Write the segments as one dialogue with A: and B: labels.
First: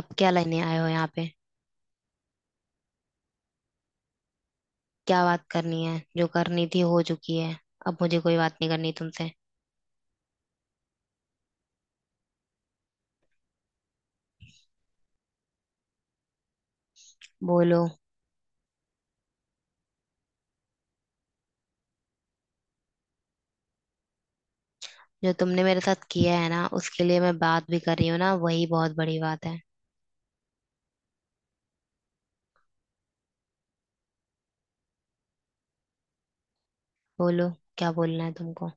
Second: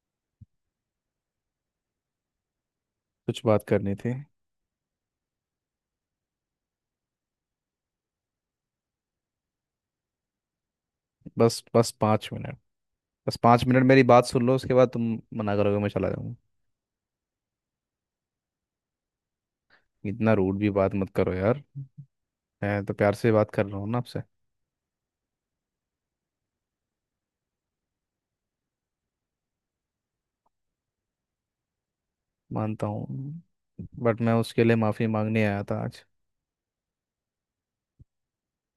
A: अब क्या लेने आए हो यहाँ पे।
B: कुछ बात करनी थी।
A: क्या बात करनी है, जो करनी थी हो चुकी है। अब मुझे कोई बात नहीं करनी तुमसे।
B: बस बस 5 मिनट। बस पाँच मिनट मेरी बात सुन लो, उसके बाद तुम मना करोगे मैं चला जाऊंगा।
A: बोलो।
B: इतना रूड भी बात मत करो यार। मैं तो प्यार से बात कर रहा हूँ ना आपसे।
A: जो तुमने मेरे साथ किया है ना, उसके लिए मैं बात भी कर रही हूँ ना, वही बहुत बड़ी बात है।
B: मानता हूँ, बट मैं उसके लिए माफ़ी मांगने आया था आज।
A: बोलो, क्या बोलना है तुमको।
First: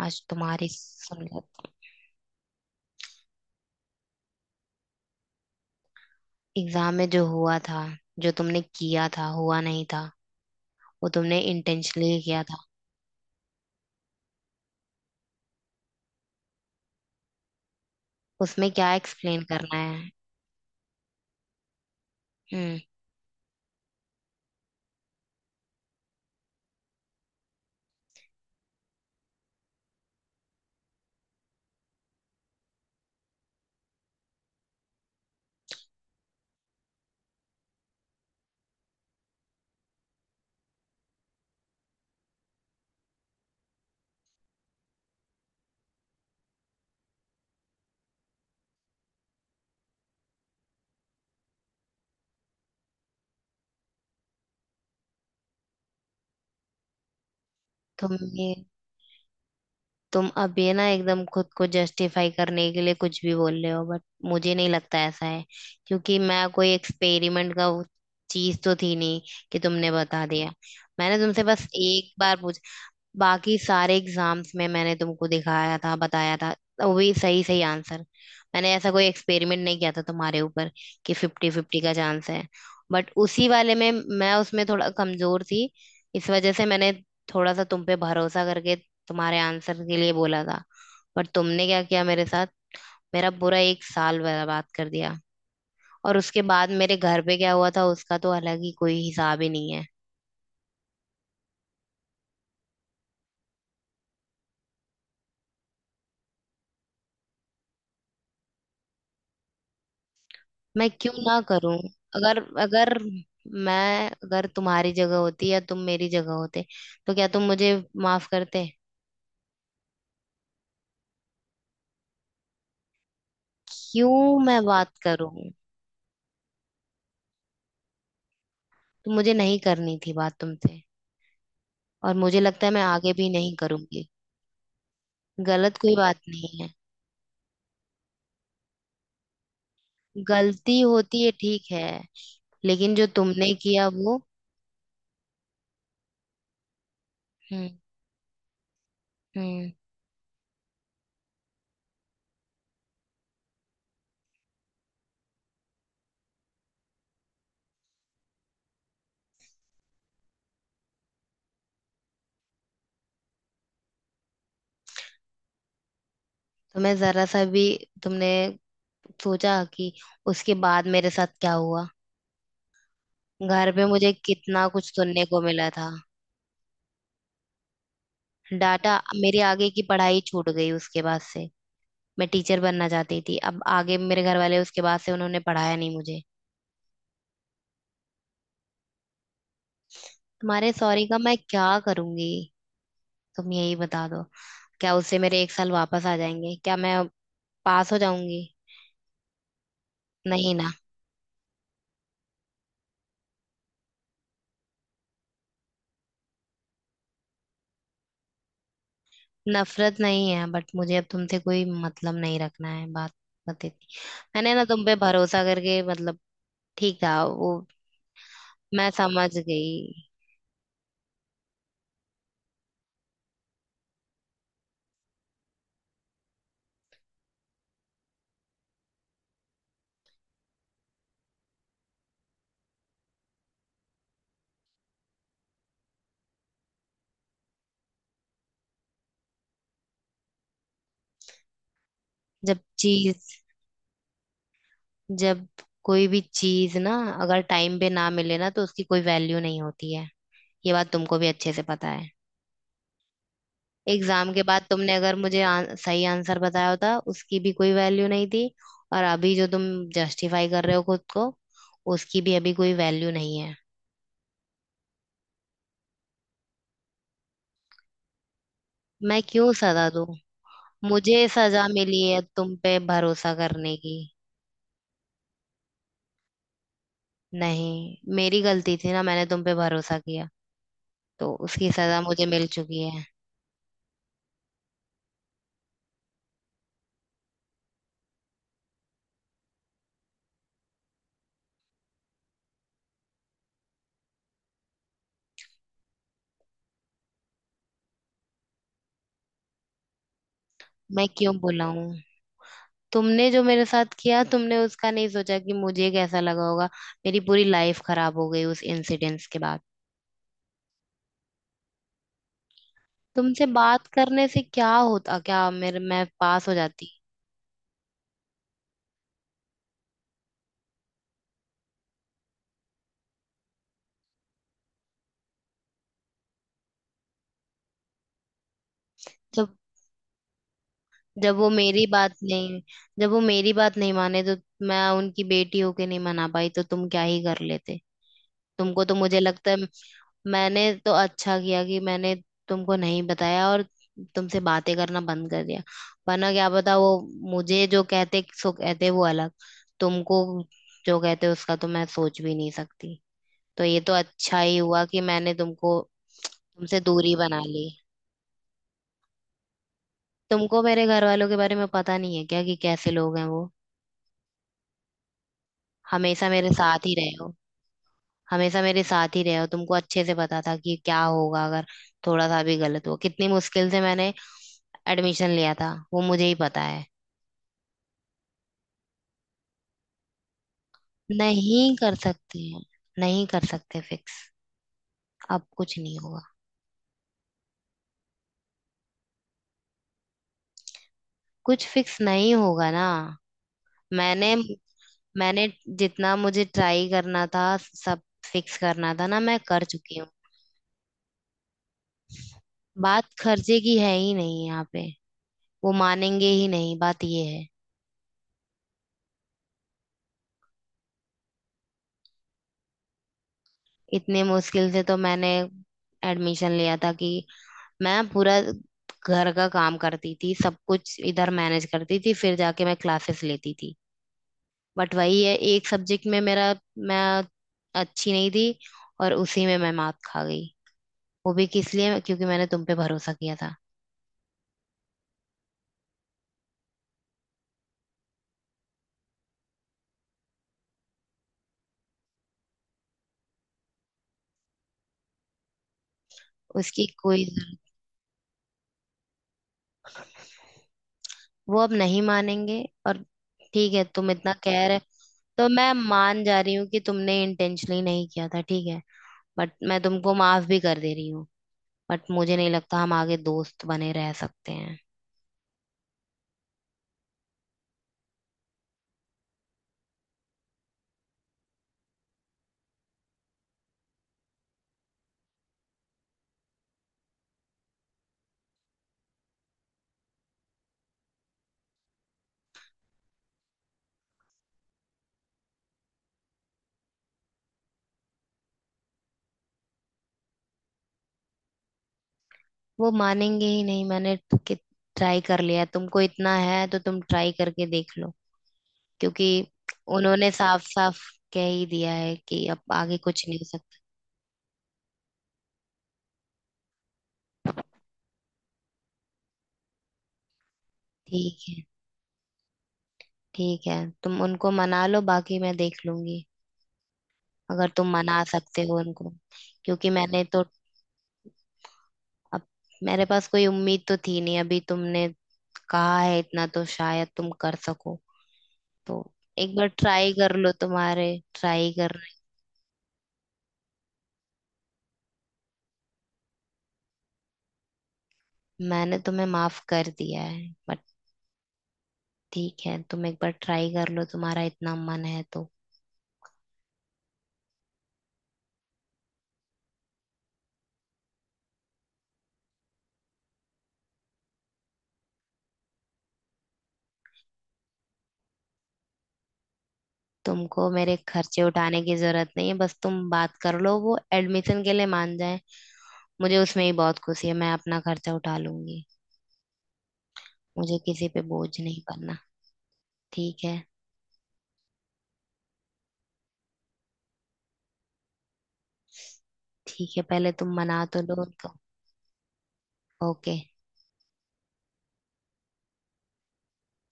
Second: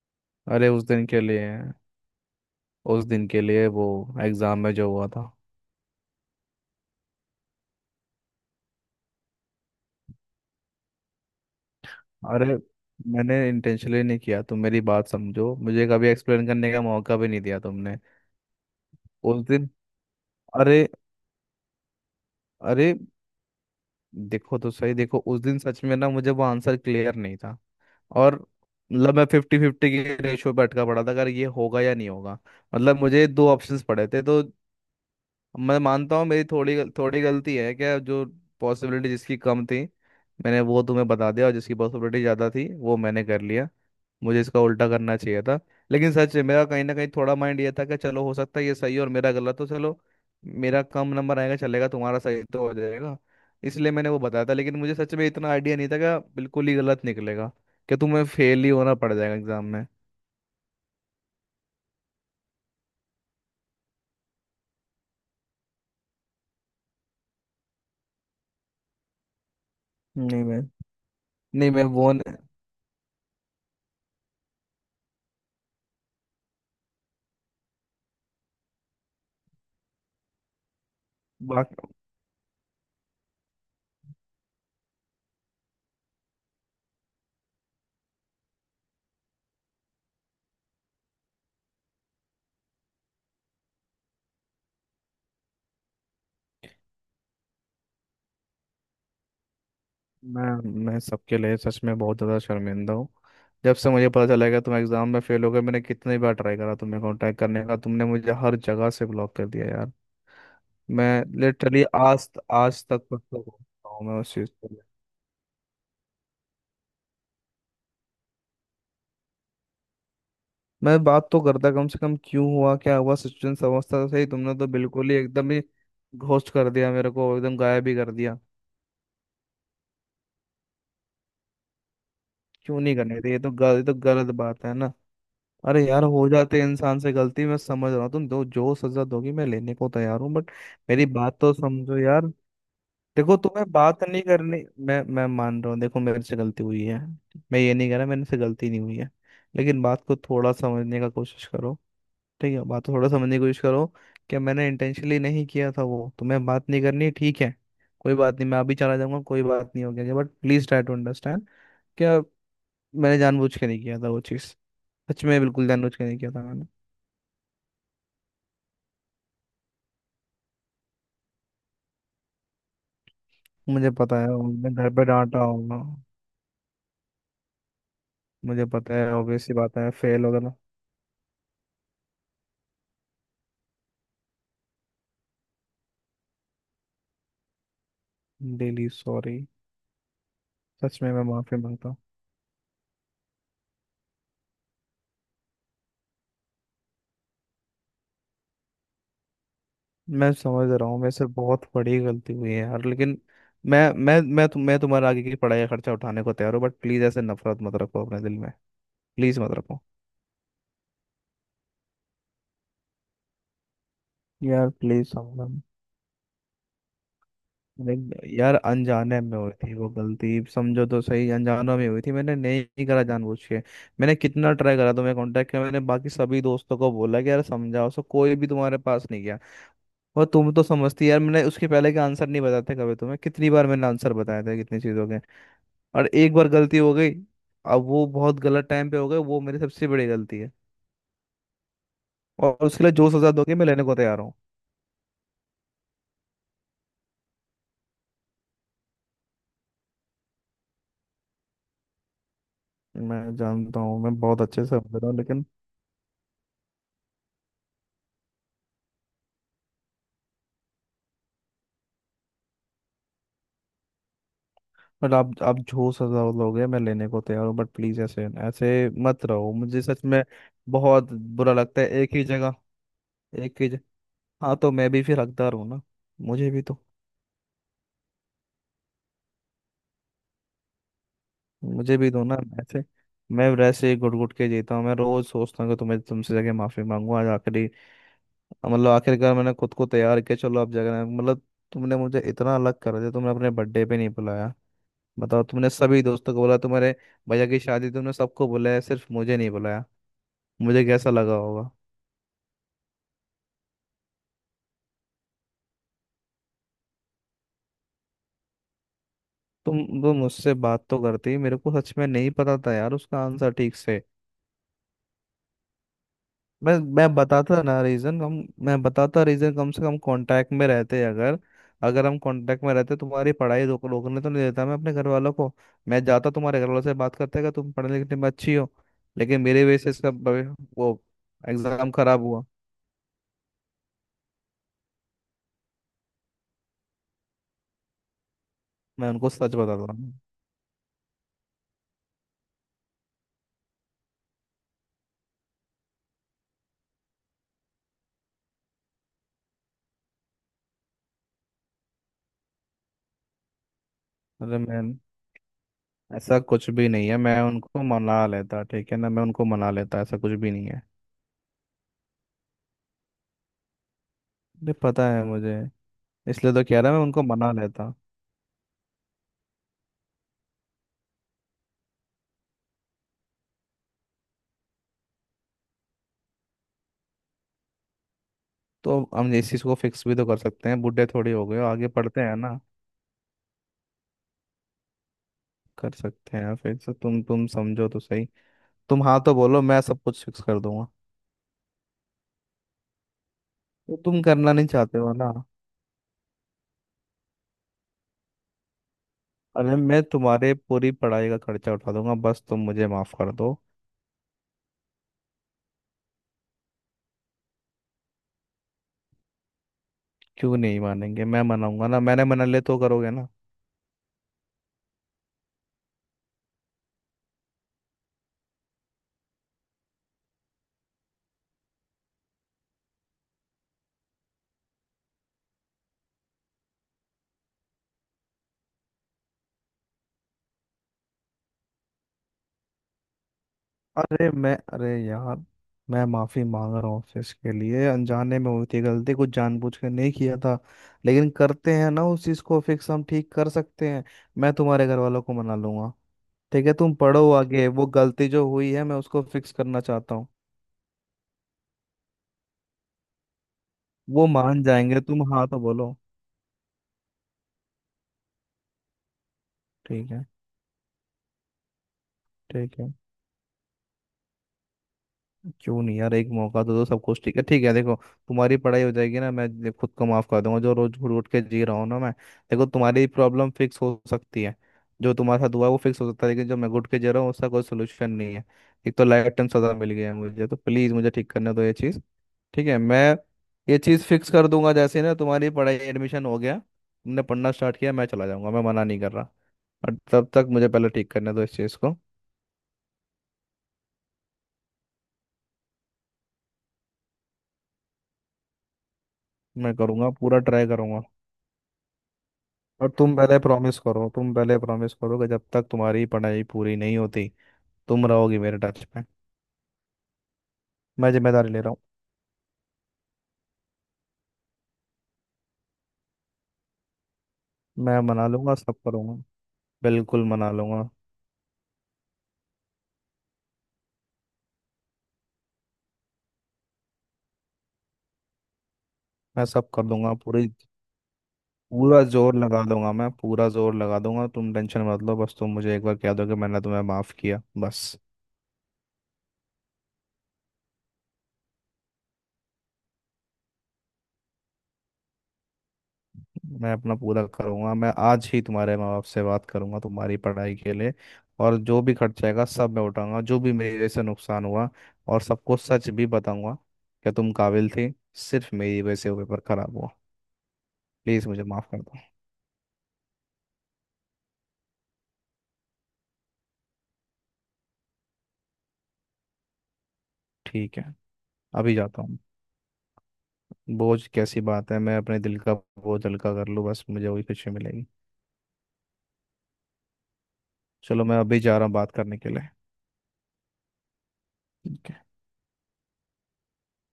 A: आज
B: अरे
A: तुम्हारी
B: उस दिन के
A: समझ।
B: लिए। उस दिन के लिए वो एग्ज़ाम में जो हुआ था।
A: एग्जाम में जो हुआ था, जो तुमने किया था, हुआ नहीं था। वो तुमने इंटेंशनली किया
B: अरे,
A: था।
B: मैंने इंटेंशनली नहीं किया, तुम मेरी बात समझो। मुझे कभी एक्सप्लेन करने का मौका भी नहीं दिया तुमने।
A: उसमें क्या
B: उस
A: एक्सप्लेन
B: दिन,
A: करना है।
B: अरे
A: हम्म।
B: अरे देखो तो सही। देखो उस दिन सच में ना मुझे वो आंसर क्लियर नहीं था। और मतलब मैं फिफ्टी फिफ्टी के रेशियो पे अटका पड़ा था, अगर ये होगा या नहीं होगा। मतलब मुझे 2 ऑप्शंस पड़े थे तो। मैं मानता हूँ मेरी थोड़ी गलती है क्या जो पॉसिबिलिटी जिसकी कम थी मैंने वो तुम्हें बता दिया, और जिसकी पॉसिबिलिटी ज़्यादा थी वो मैंने कर लिया। मुझे इसका उल्टा करना चाहिए था। लेकिन सच है, मेरा कहीं ना कहीं थोड़ा माइंड ये था कि चलो हो सकता है ये सही है और मेरा गलत हो, चलो मेरा कम नंबर आएगा चलेगा, तुम्हारा सही तो हो जाएगा। इसलिए मैंने वो बताया था, लेकिन मुझे सच में इतना आइडिया नहीं था कि बिल्कुल ही गलत निकलेगा, कि तुम्हें
A: तुमने
B: फेल ही होना पड़ जाएगा एग्जाम में।
A: तुम अब ये ना एकदम खुद को जस्टिफाई करने के लिए कुछ भी बोल रहे हो, बट मुझे नहीं लगता ऐसा है। क्योंकि मैं कोई एक्सपेरिमेंट का चीज तो थी नहीं कि तुमने बता
B: नहीं
A: दिया।
B: मैं
A: मैंने तुमसे बस
B: नहीं मैं
A: एक
B: वो
A: बार पूछ। बाकी सारे एग्जाम्स में मैंने तुमको दिखाया था, बताया था, तो वो भी सही सही आंसर। मैंने ऐसा कोई एक्सपेरिमेंट नहीं किया था तुम्हारे ऊपर कि फिफ्टी फिफ्टी
B: बाकी
A: का चांस है। बट उसी वाले में मैं उसमें थोड़ा कमजोर थी, इस वजह से मैंने थोड़ा सा तुम पे भरोसा करके तुम्हारे आंसर के लिए बोला था। पर तुमने क्या किया मेरे साथ। मेरा पूरा एक साल बर्बाद कर दिया। और उसके बाद मेरे घर पे क्या हुआ था, उसका तो अलग ही कोई हिसाब ही नहीं है।
B: मैं मैं सबके लिए सच में बहुत ज़्यादा शर्मिंदा हूँ। जब से मुझे पता चला कि तुम एग्ज़ाम में फेल हो गए, मैंने कितनी बार ट्राई करा तुम्हें कांटेक्ट करने का, तुमने मुझे हर जगह से ब्लॉक कर दिया यार।
A: मैं क्यों
B: मैं
A: ना करूं।
B: लिटरली आज
A: अगर
B: आज
A: अगर
B: तक पछता हूँ
A: मैं
B: मैं उस
A: अगर
B: चीज़ के लिए।
A: तुम्हारी जगह होती या तुम मेरी जगह होते, तो क्या तुम मुझे माफ करते।
B: मैं बात तो करता कम से कम, क्यों हुआ क्या हुआ सिचुएशन समझता तो सही।
A: क्यों
B: तुमने
A: मैं
B: तो
A: बात
B: बिल्कुल ही
A: करूं।
B: एकदम ही घोस्ट कर दिया मेरे को, एकदम गायब ही कर दिया।
A: तो मुझे नहीं करनी थी बात तुमसे, और मुझे लगता है
B: क्यों
A: मैं
B: नहीं
A: आगे
B: करने
A: भी
B: थे?
A: नहीं
B: ये तो
A: करूंगी।
B: गलत बात है ना।
A: गलत
B: अरे
A: कोई
B: यार,
A: बात
B: हो
A: नहीं
B: जाते हैं
A: है।
B: इंसान से गलती। मैं समझ रहा हूँ, तुम दो जो सजा दोगी मैं लेने को तैयार हूँ, बट
A: गलती
B: मेरी
A: होती है,
B: बात तो
A: ठीक है।
B: समझो यार।
A: लेकिन जो
B: देखो,
A: तुमने
B: तुम्हें
A: किया
B: बात
A: वो।
B: नहीं करनी। मैं मान रहा हूँ, देखो मेरे से गलती हुई है। मैं
A: हम्म।
B: ये नहीं कह रहा मेरे से गलती नहीं हुई है।
A: हम्म।
B: लेकिन बात को थोड़ा समझने का कोशिश करो। ठीक है, बात को थोड़ा समझने की कोशिश करो कि मैंने इंटेंशनली नहीं किया था वो। तुम्हें बात नहीं करनी, ठीक है, कोई बात नहीं, मैं अभी चला जाऊंगा, कोई बात नहीं हो गया, but please try to understand क्या। मैंने जानबूझ के नहीं किया था वो चीज़। सच में बिल्कुल जानबूझ के नहीं किया था मैंने।
A: तुम्हें जरा सा भी तुमने सोचा कि उसके बाद मेरे साथ क्या हुआ। घर पे
B: मुझे
A: मुझे
B: पता है
A: कितना
B: उनने घर
A: कुछ
B: पे
A: सुनने
B: डांटा
A: को मिला
B: होगा।
A: था।
B: मुझे
A: डाटा।
B: पता है,
A: मेरी
B: ऑब्वियस सी
A: आगे
B: बात
A: की
B: है,
A: पढ़ाई
B: फेल हो गया
A: छूट
B: ना।
A: गई उसके बाद से। मैं टीचर बनना चाहती थी, अब आगे मेरे घर वाले उसके बाद से उन्होंने पढ़ाया नहीं मुझे।
B: Daily sorry.
A: तुम्हारे
B: सच
A: सॉरी
B: में
A: का
B: मैं
A: मैं
B: माफी
A: क्या
B: मांगता हूँ।
A: करूंगी। तुम यही बता दो, क्या उससे मेरे एक साल वापस आ जाएंगे, क्या मैं पास हो जाऊंगी।
B: मैं
A: नहीं
B: समझ
A: ना।
B: रहा हूँ मेरे से बहुत बड़ी गलती हुई है यार, लेकिन मैं तुम्हारे आगे की पढ़ाई का खर्चा उठाने को तैयार हूँ, बट प्लीज ऐसे नफरत मत रखो अपने दिल में। प्लीज मत रखो।
A: नफरत नहीं है, बट मुझे अब तुमसे कोई मतलब नहीं रखना है। बात बत इतनी। मैंने ना
B: यार
A: तुम पे
B: प्लीज
A: भरोसा
B: समझो।
A: करके, मतलब ठीक था वो।
B: यार
A: मैं
B: अनजाने
A: समझ
B: में हुई थी वो
A: गई।
B: गलती। समझो तो सही, अनजानों में हुई थी, मैंने नहीं करा जानबूझ के। मैंने कितना ट्राई करा, तुम्हें कांटेक्ट किया, मैंने बाकी सभी दोस्तों को बोला कि यार समझाओ, सो कोई भी तुम्हारे पास नहीं गया। और तुम तो समझती यार, मैंने उसके पहले के आंसर नहीं बताते कभी तुम्हें? कितनी बार मैंने आंसर बताया था कितनी चीज़ों के। और एक बार गलती हो गई, अब वो बहुत गलत टाइम पे हो गए, वो मेरी सबसे बड़ी गलती है। और
A: जब
B: उसके लिए जो सजा
A: चीज,
B: दोगे मैं लेने को तैयार हूँ।
A: जब कोई भी चीज ना अगर टाइम पे ना मिले ना, तो उसकी कोई वैल्यू नहीं होती है। ये बात तुमको भी अच्छे से पता है।
B: मैं जानता हूँ, मैं
A: एग्जाम
B: बहुत
A: के बाद
B: अच्छे से समझ
A: तुमने
B: रहा
A: अगर
B: हूँ
A: मुझे
B: लेकिन।
A: सही आंसर बताया होता, उसकी भी कोई वैल्यू नहीं थी। और अभी जो तुम जस्टिफाई कर रहे हो खुद को, उसकी भी अभी कोई वैल्यू नहीं है।
B: बट आप जो सजा लोगे मैं लेने को तैयार हूँ, बट प्लीज ऐसे ऐसे
A: मैं
B: मत रहो
A: क्यों
B: मुझे।
A: सजा
B: सच
A: दूं।
B: में बहुत
A: मुझे
B: बुरा
A: सजा
B: लगता है।
A: मिली
B: एक
A: है
B: ही जगह।
A: तुम पे भरोसा
B: एक ही
A: करने
B: जगह।
A: की।
B: हाँ तो मैं भी फिर हकदार हूँ ना, मुझे भी तो।
A: नहीं, मेरी गलती थी ना, मैंने तुम पे भरोसा किया, तो उसकी
B: मुझे
A: सजा
B: भी दो
A: मुझे
B: ना
A: मिल चुकी
B: ऐसे।
A: है।
B: मैं वैसे ही घुट घुट के जीता हूँ। मैं रोज सोचता हूँ कि तुम्हें, तुमसे जगह माफी मांगू। आज आखिरी, मतलब आखिरकार मैंने खुद को तैयार किया, चलो अब जगह मतलब। तुमने मुझे इतना अलग कर दिया, तुमने अपने बर्थडे पे नहीं बुलाया, बताओ। तुमने सभी दोस्तों को बोला तुम्हारे भैया की शादी, तुमने सबको बुलाया, सिर्फ मुझे नहीं बुलाया। मुझे
A: मैं
B: कैसा लगा
A: क्यों
B: होगा?
A: बुलाऊं। तुमने जो मेरे साथ किया, तुमने उसका नहीं सोचा कि मुझे कैसा लगा होगा। मेरी पूरी लाइफ खराब हो गई उस इंसिडेंस के बाद।
B: तुम वो मुझसे बात तो करती। मेरे को सच में नहीं पता था यार उसका
A: तुमसे
B: आंसर ठीक
A: बात
B: से।
A: करने से क्या होता, क्या मेरे, मैं पास हो
B: मैं
A: जाती।
B: मैं बताता ना रीजन। हम मैं बताता रीजन, कम से कम कांटेक्ट में रहते। अगर अगर हम कांटेक्ट में रहते, तुम्हारी पढ़ाई रोकने तो नहीं देता मैं अपने घर वालों को। मैं जाता तुम्हारे घर वालों से बात करते कि तुम पढ़ने लिखने में अच्छी हो, लेकिन
A: जब,
B: मेरे वजह से इसका वो
A: जब वो मेरी
B: एग्जाम
A: बात
B: खराब हुआ।
A: नहीं जब वो मेरी बात नहीं माने, तो मैं उनकी बेटी होके नहीं मना पाई, तो तुम क्या ही कर लेते। तुमको तो
B: मैं
A: मुझे
B: उनको
A: लगता
B: सच
A: है,
B: बताता हूँ।
A: मैंने तो अच्छा किया कि मैंने तुमको नहीं बताया, और तुमसे बातें करना बंद कर दिया। वरना क्या पता, वो मुझे जो कहते सो कहते, वो अलग, तुमको जो कहते उसका तो मैं सोच भी नहीं सकती। तो ये तो अच्छा ही
B: अरे
A: हुआ
B: मैन,
A: कि मैंने तुमको
B: ऐसा कुछ
A: तुमसे
B: भी नहीं
A: दूरी
B: है,
A: बना
B: मैं
A: ली।
B: उनको मना लेता, ठीक है ना? मैं उनको मना लेता, ऐसा कुछ भी
A: तुमको
B: नहीं है।
A: मेरे घर वालों के बारे में पता नहीं है क्या कि कैसे लोग हैं वो।
B: अरे पता है मुझे,
A: हमेशा मेरे
B: इसलिए तो कह
A: साथ
B: रहा
A: ही
B: मैं
A: रहे
B: उनको
A: हो।
B: मना लेता।
A: हमेशा मेरे साथ ही रहे हो, तुमको अच्छे से पता था कि क्या होगा अगर थोड़ा सा भी गलत हुआ। कितनी मुश्किल से मैंने एडमिशन लिया था, वो मुझे ही पता है।
B: तो हम इस चीज़ को फिक्स भी तो कर सकते हैं, बूढ़े थोड़ी हो गए हो,
A: नहीं
B: आगे
A: कर
B: पढ़ते हैं
A: सकते
B: ना।
A: हैं, नहीं कर सकते फिक्स, अब कुछ
B: कर
A: नहीं होगा।
B: सकते हैं फिक्स, तुम समझो तो सही। तुम हाँ तो बोलो, मैं सब कुछ फिक्स कर दूंगा।
A: कुछ फिक्स नहीं होगा ना।
B: तो तुम
A: मैंने
B: करना नहीं चाहते हो ना?
A: मैंने जितना मुझे ट्राई करना था, सब फिक्स करना था ना, मैं कर
B: अरे
A: चुकी
B: मैं
A: हूँ।
B: तुम्हारे पूरी पढ़ाई का खर्चा उठा दूंगा, बस तुम मुझे
A: बात
B: माफ कर दो।
A: खर्चे की है ही नहीं यहाँ पे। वो मानेंगे ही नहीं, बात ये है।
B: क्यों नहीं मानेंगे? मैं मनाऊंगा ना, मैंने मना ले तो करोगे ना?
A: इतने मुश्किल से तो मैंने एडमिशन लिया था। कि मैं पूरा घर का काम करती थी, सब कुछ इधर मैनेज करती थी, फिर जाके मैं क्लासेस लेती थी। बट वही है, एक सब्जेक्ट में मेरा, मैं अच्छी नहीं थी, और उसी में मैं मात खा गई। वो भी किस लिए, क्योंकि मैंने तुम पे भरोसा किया था।
B: अरे यार, मैं माफी मांग रहा हूँ आपसे इसके लिए। अनजाने में हुई थी गलती, कुछ जानबूझ के नहीं किया था। लेकिन करते हैं ना उस चीज को फिक्स, हम ठीक कर सकते हैं। मैं तुम्हारे घर वालों को मना लूंगा। ठीक है,
A: उसकी
B: तुम
A: कोई
B: पढ़ो
A: जरूरत,
B: आगे। वो गलती जो हुई है मैं उसको फिक्स करना चाहता हूँ।
A: वो अब नहीं मानेंगे। और ठीक है, तुम
B: वो
A: इतना
B: मान
A: कह रहे,
B: जाएंगे, तुम हाँ
A: तो
B: तो
A: मैं
B: बोलो।
A: मान जा रही हूँ कि तुमने इंटेंशनली नहीं किया था, ठीक है। बट मैं
B: ठीक
A: तुमको
B: है,
A: माफ भी कर दे रही हूँ, बट मुझे नहीं लगता
B: ठीक
A: हम
B: है।
A: आगे दोस्त बने रह सकते हैं।
B: क्यों नहीं यार, एक मौका तो दो, सब कुछ ठीक है। ठीक है देखो, तुम्हारी पढ़ाई हो जाएगी ना, मैं खुद को माफ कर दूंगा जो रोज घूट घूट के जी रहा हूँ ना मैं। देखो तुम्हारी प्रॉब्लम फिक्स हो सकती है, जो तुम्हारे साथ हुआ है वो फिक्स हो सकता है, लेकिन जो मैं घुट के जी रहा हूँ उसका कोई सोल्यूशन नहीं है। एक तो लाइफ टाइम सजा मिल गया है मुझे तो, प्लीज मुझे ठीक करने दो ये चीज। ठीक है, मैं ये चीज फिक्स कर दूंगा। जैसे ही ना तुम्हारी पढ़ाई, एडमिशन हो गया, तुमने पढ़ना स्टार्ट किया, मैं चला जाऊंगा, मैं मना नहीं कर रहा। और तब तक मुझे पहले ठीक करने दो इस चीज को।
A: वो मानेंगे ही नहीं, मैंने ट्राई कर लिया, तुमको इतना है तो तुम ट्राई करके देख लो। क्योंकि
B: मैं करूंगा,
A: उन्होंने
B: पूरा
A: साफ
B: ट्राई
A: साफ
B: करूंगा।
A: कह ही दिया है कि अब
B: और
A: आगे
B: तुम
A: कुछ
B: पहले
A: नहीं हो सकता।
B: प्रॉमिस करो, तुम पहले प्रॉमिस करो कि जब तक तुम्हारी पढ़ाई पूरी नहीं होती, तुम रहोगी मेरे टच में। मैं
A: ठीक
B: जिम्मेदारी ले
A: है,
B: रहा हूँ।
A: ठीक है, तुम उनको मना लो, बाकी मैं देख लूंगी, अगर तुम
B: मैं
A: मना
B: मना लूंगा,
A: सकते
B: सब
A: हो उनको।
B: करूंगा,
A: क्योंकि मैंने
B: बिल्कुल
A: तो,
B: मना लूंगा।
A: अब मेरे पास कोई उम्मीद तो थी नहीं, अभी तुमने कहा है इतना, तो शायद तुम कर सको। तो
B: मैं
A: एक बार
B: सब कर
A: ट्राई
B: दूंगा
A: कर
B: पूरी।
A: लो, तुम्हारे ट्राई कर।
B: पूरा जोर लगा दूंगा, मैं पूरा जोर लगा दूंगा, तुम टेंशन मत लो, बस तुम मुझे एक बार कह दो कि मैंने तुम्हें माफ किया, बस।
A: मैंने तुम्हें माफ कर दिया है, बट ठीक है, तुम एक बार ट्राई कर लो, तुम्हारा इतना मन है तो।
B: मैं अपना पूरा करूंगा। मैं आज ही तुम्हारे माँ बाप से बात करूंगा तुम्हारी पढ़ाई के लिए, और जो भी खर्चा आएगा सब मैं उठाऊंगा, जो भी मेरे से नुकसान हुआ। और सबको सच भी बताऊंगा कि तुम काबिल थे, सिर्फ मेरी वजह से वो पेपर खराब हुआ।
A: तुमको मेरे
B: प्लीज़
A: खर्चे
B: मुझे माफ़
A: उठाने
B: कर
A: की
B: दो।
A: जरूरत नहीं है, बस तुम बात कर लो वो एडमिशन के लिए मान जाए। मुझे उसमें ही बहुत खुशी है, मैं अपना खर्चा उठा लूंगी।
B: ठीक
A: मुझे
B: है,
A: किसी पे बोझ
B: अभी
A: नहीं
B: जाता
A: बनना।
B: हूँ।
A: ठीक है,
B: बोझ कैसी बात है? मैं अपने दिल का बोझ हल्का कर लूँ, बस मुझे वही खुशी मिलेगी।
A: ठीक है, पहले तुम मना तो
B: चलो मैं
A: लो
B: अभी
A: उनको।
B: जा रहा हूँ बात करने के लिए।
A: ओके।
B: ठीक है।